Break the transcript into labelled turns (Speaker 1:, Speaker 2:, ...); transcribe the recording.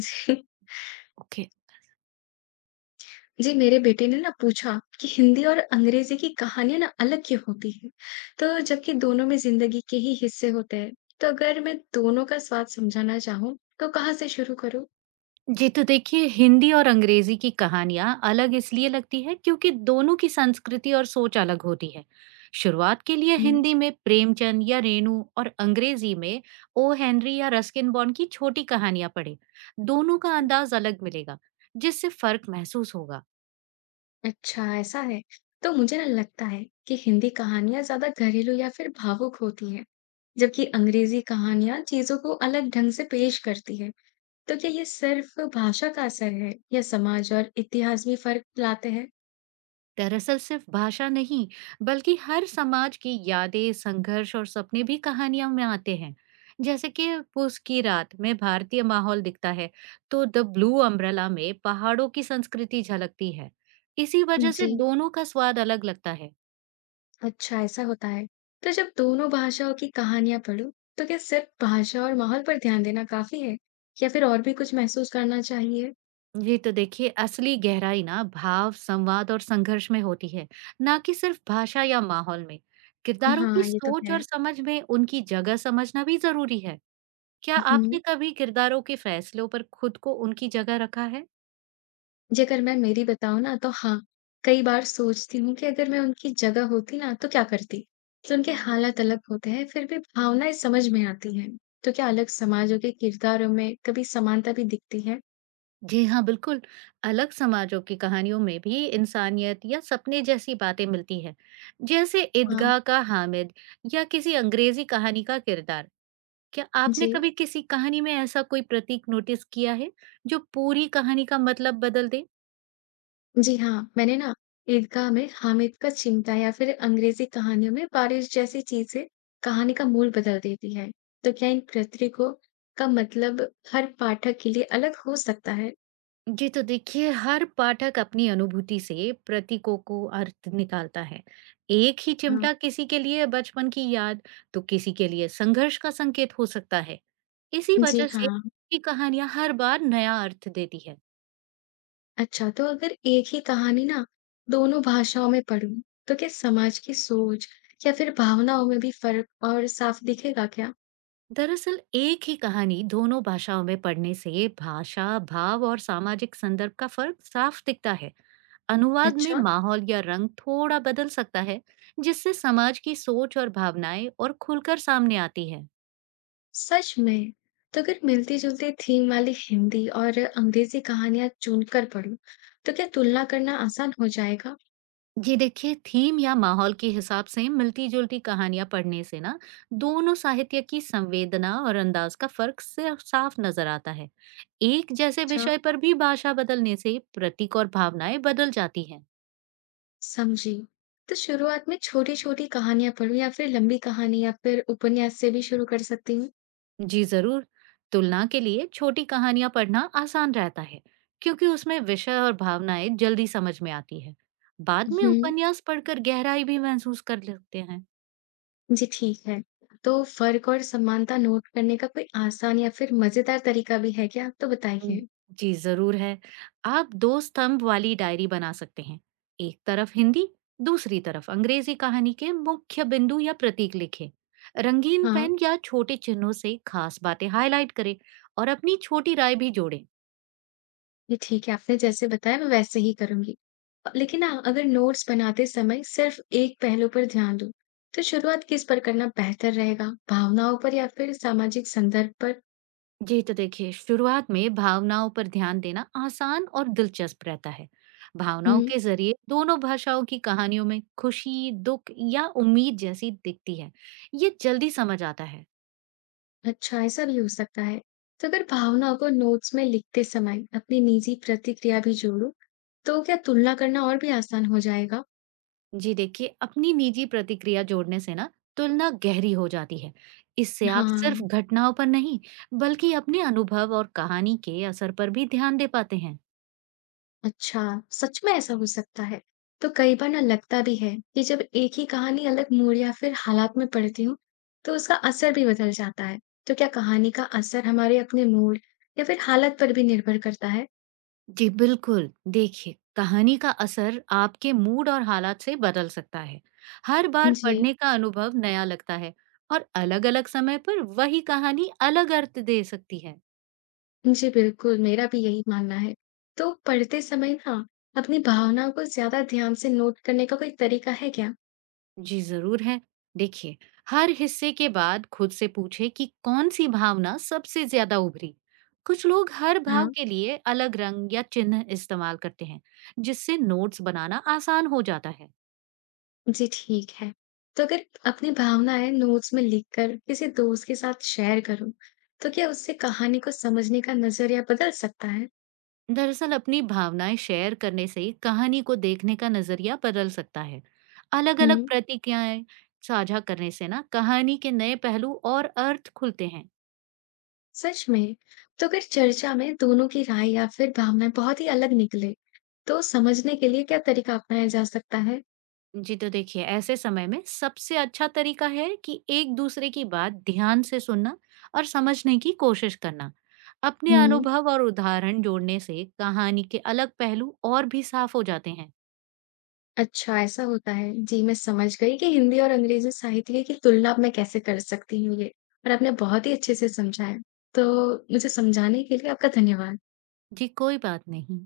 Speaker 1: जी।
Speaker 2: Okay.
Speaker 1: जी, मेरे बेटे ने ना पूछा कि हिंदी और अंग्रेजी की कहानियां ना अलग क्यों होती है। तो जबकि दोनों में जिंदगी के ही हिस्से होते हैं। तो अगर मैं दोनों का स्वाद समझाना चाहूँ तो कहाँ से शुरू करूँ।
Speaker 2: जी तो देखिए हिंदी और अंग्रेजी की कहानियां अलग इसलिए लगती है क्योंकि दोनों की संस्कृति और सोच अलग होती है। शुरुआत के लिए
Speaker 1: हम्म।
Speaker 2: हिंदी में प्रेमचंद या रेणु और अंग्रेजी में ओ हेनरी या रस्किन बॉन्ड की छोटी कहानियां पढ़ें। दोनों का अंदाज अलग मिलेगा, जिससे फर्क महसूस होगा।
Speaker 1: अच्छा ऐसा है। तो मुझे ना लगता है कि हिंदी कहानियां ज्यादा घरेलू या फिर भावुक होती हैं। जबकि अंग्रेजी कहानियां चीजों को अलग ढंग से पेश करती है। तो क्या ये सिर्फ भाषा का असर है या समाज और इतिहास भी फर्क लाते हैं?
Speaker 2: दरअसल सिर्फ भाषा नहीं, बल्कि हर समाज की यादें, संघर्ष और सपने भी कहानियों में आते हैं। जैसे कि पूस की रात में भारतीय माहौल दिखता है, तो द ब्लू अम्ब्रेला में पहाड़ों की संस्कृति झलकती है। इसी वजह से
Speaker 1: जी।
Speaker 2: दोनों का स्वाद अलग लगता है।
Speaker 1: अच्छा, ऐसा होता है। तो जब दोनों भाषाओं की कहानियाँ पढ़ूँ, तो क्या सिर्फ भाषा और माहौल पर ध्यान देना काफ़ी है? या फिर और भी कुछ महसूस करना चाहिए?
Speaker 2: ये तो देखिए, असली गहराई ना भाव, संवाद और संघर्ष में होती है, ना कि सिर्फ भाषा या माहौल में। किरदारों की
Speaker 1: हाँ, ये तो
Speaker 2: सोच
Speaker 1: है।
Speaker 2: और समझ में उनकी जगह समझना भी जरूरी है। क्या
Speaker 1: हुँ।
Speaker 2: आपने कभी किरदारों के फैसलों पर खुद को उनकी जगह रखा है?
Speaker 1: जेकर मैं मेरी बताऊँ ना, तो हाँ, कई बार सोचती हूँ कि अगर मैं उनकी जगह होती ना, तो क्या करती? तो उनके हालात अलग होते हैं, फिर भी भावनाएँ समझ में आती हैं। तो क्या अलग समाजों के किरदारों में कभी समानता भी दिखती है?
Speaker 2: जी हाँ, बिल्कुल। अलग समाजों की कहानियों में भी इंसानियत या सपने जैसी बातें मिलती हैं, जैसे
Speaker 1: हाँ,
Speaker 2: ईदगाह का हामिद या किसी अंग्रेजी कहानी का किरदार। क्या आपने
Speaker 1: जी।
Speaker 2: कभी किसी कहानी में ऐसा कोई प्रतीक नोटिस किया है, जो पूरी कहानी का मतलब बदल दे?
Speaker 1: जी हाँ, मैंने ना ईदगाह में हामिद का चिमटा या फिर अंग्रेजी कहानियों में बारिश जैसी चीजें कहानी का मूल बदल देती है। तो क्या इन प्रतीकों का मतलब हर पाठक के लिए अलग हो सकता है?
Speaker 2: जी तो देखिए, हर पाठक अपनी अनुभूति से प्रतीकों को अर्थ निकालता है। एक ही
Speaker 1: हाँ,
Speaker 2: चिमटा किसी के लिए बचपन की याद, तो किसी के लिए संघर्ष का संकेत हो सकता है। इसी
Speaker 1: जी
Speaker 2: वजह से
Speaker 1: हाँ।
Speaker 2: की कहानियां हर बार नया अर्थ देती है।
Speaker 1: अच्छा, तो अगर एक ही कहानी ना दोनों भाषाओं में पढूं, तो क्या समाज की सोच या फिर भावनाओं में भी फर्क और साफ दिखेगा क्या?
Speaker 2: दरअसल एक ही कहानी दोनों भाषाओं में पढ़ने से भाषा, भाव और सामाजिक संदर्भ का फर्क साफ दिखता है। अनुवाद में
Speaker 1: अच्छा।
Speaker 2: माहौल या रंग थोड़ा बदल सकता है, जिससे समाज की सोच और भावनाएं और खुलकर सामने आती है।
Speaker 1: सच में! तो अगर मिलती-जुलती थीम वाली हिंदी और अंग्रेज़ी कहानियाँ चुनकर पढ़ूँ, तो क्या तुलना करना आसान हो जाएगा?
Speaker 2: जी देखिए, थीम या माहौल के हिसाब से मिलती जुलती कहानियां पढ़ने से ना दोनों साहित्य की संवेदना और अंदाज का फर्क सिर्फ साफ नजर आता है। एक जैसे
Speaker 1: अच्छा।
Speaker 2: विषय पर भी भाषा बदलने से प्रतीक और भावनाएं बदल जाती हैं।
Speaker 1: समझी। तो शुरुआत में छोटी-छोटी कहानियाँ पढूँ या फिर लंबी कहानी या फिर उपन्यास से भी शुरू कर सकती हूँ?
Speaker 2: जी जरूर। तुलना के लिए छोटी कहानियां पढ़ना आसान रहता है, क्योंकि उसमें विषय और भावनाएं जल्दी समझ में आती है। बाद में
Speaker 1: हुँ।
Speaker 2: उपन्यास पढ़कर गहराई भी महसूस कर लेते हैं।
Speaker 1: जी ठीक है। तो फ़र्क और समानता नोट करने का कोई आसान या फिर मज़ेदार तरीका भी है क्या? तो बताइए।
Speaker 2: उम, जी, ज़रूर है। आप 2 स्तंभ वाली डायरी बना सकते हैं। एक तरफ हिंदी, दूसरी तरफ अंग्रेज़ी कहानी के मुख्य बिंदु या प्रतीक लिखें। रंगीन
Speaker 1: हाँ।
Speaker 2: पेन या छोटे चिन्हों से खास बातें हाइलाइट करें और अपनी छोटी राय भी जोड़ें।
Speaker 1: ये ठीक है, आपने जैसे बताया मैं वैसे ही करूँगी। लेकिन ना अगर नोट्स बनाते समय सिर्फ़ एक पहलू पर ध्यान दूँ, तो शुरुआत किस पर करना बेहतर रहेगा? भावनाओं पर या फिर सामाजिक संदर्भ पर?
Speaker 2: जी, तो देखिए शुरुआत में भावनाओं पर ध्यान देना आसान और दिलचस्प रहता है। भावनाओं
Speaker 1: हुँ।
Speaker 2: के ज़रिए दोनों भाषाओं की कहानियों में खुशी, दुःख या उम्मीद जैसी दिखती है। ये जल्दी समझ आता है।
Speaker 1: अच्छा ऐसा भी हो सकता है। तो अगर भावनाओं को नोट्स में लिखते समय अपनी निजी प्रतिक्रिया भी जोड़ूँ, तो क्या तुलना करना और भी आसान हो जाएगा?
Speaker 2: जी देखिए, अपनी निजी प्रतिक्रिया जोड़ने से ना तुलना गहरी हो जाती है। इससे आप सिर्फ
Speaker 1: हाँ।
Speaker 2: घटनाओं पर नहीं, बल्कि अपने अनुभव और कहानी के असर पर भी ध्यान दे पाते हैं।
Speaker 1: अच्छा, सच में ऐसा हो सकता है? तो कई बार ना लगता भी है कि जब एक ही कहानी अलग मूड या फिर हालात में पढ़ती हूँ, तो उसका असर भी बदल जाता है। तो क्या कहानी का असर हमारे अपने मूड या फिर हालत पर भी निर्भर करता है?
Speaker 2: जी बिल्कुल, देखिए कहानी का असर आपके मूड और हालात से बदल सकता है। हर बार
Speaker 1: जी,
Speaker 2: पढ़ने का अनुभव नया लगता है और अलग-अलग समय पर वही कहानी अलग अर्थ दे सकती है।
Speaker 1: जी, बिल्कुल, मेरा भी यही मानना है। तो पढ़ते समय ना अपनी भावनाओं को ज़्यादा ध्यान से नोट करने का कोई तरीका है क्या?
Speaker 2: जी जरूर है। देखिए, हर हिस्से के बाद खुद से पूछे कि कौन सी भावना सबसे ज्यादा उभरी। कुछ लोग हर भाव
Speaker 1: हाँ।
Speaker 2: के लिए अलग रंग या चिन्ह इस्तेमाल करते हैं, जिससे नोट्स बनाना आसान हो जाता है।
Speaker 1: जी, ठीक है। तो अगर अपनी भावनाएँ नोट्स में लिखकर किसी दोस्त के साथ शेयर करूँ, तो क्या उससे कहानी को समझने का नज़रिया बदल सकता है?
Speaker 2: दरअसल अपनी भावनाएं शेयर करने से कहानी को देखने का नजरिया बदल सकता है। अलग अलग
Speaker 1: हुँ।
Speaker 2: प्रतिक्रियाएं साझा करने से ना कहानी के नए पहलू और अर्थ खुलते हैं।
Speaker 1: सच में? तो अगर चर्चा में दोनों की राय या फिर भावनाएँ बहुत ही अलग निकले, तो समझने के लिए क्या तरीका अपनाया जा सकता है?
Speaker 2: जी तो देखिए, ऐसे समय में सबसे अच्छा तरीका है कि एक दूसरे की बात ध्यान से सुनना और समझने की कोशिश करना। अपने
Speaker 1: हुँ।
Speaker 2: अनुभव और उदाहरण जोड़ने से कहानी के अलग पहलू और भी साफ हो जाते हैं।
Speaker 1: अच्छा ऐसा होता है। जी, मैं समझ गई कि हिंदी और अंग्रेज़ी साहित्य की तुलना मैं कैसे कर सकती हूँ ये और आपने बहुत ही अच्छे से समझाया। तो मुझे समझाने के लिए आपका धन्यवाद।
Speaker 2: जी कोई बात नहीं।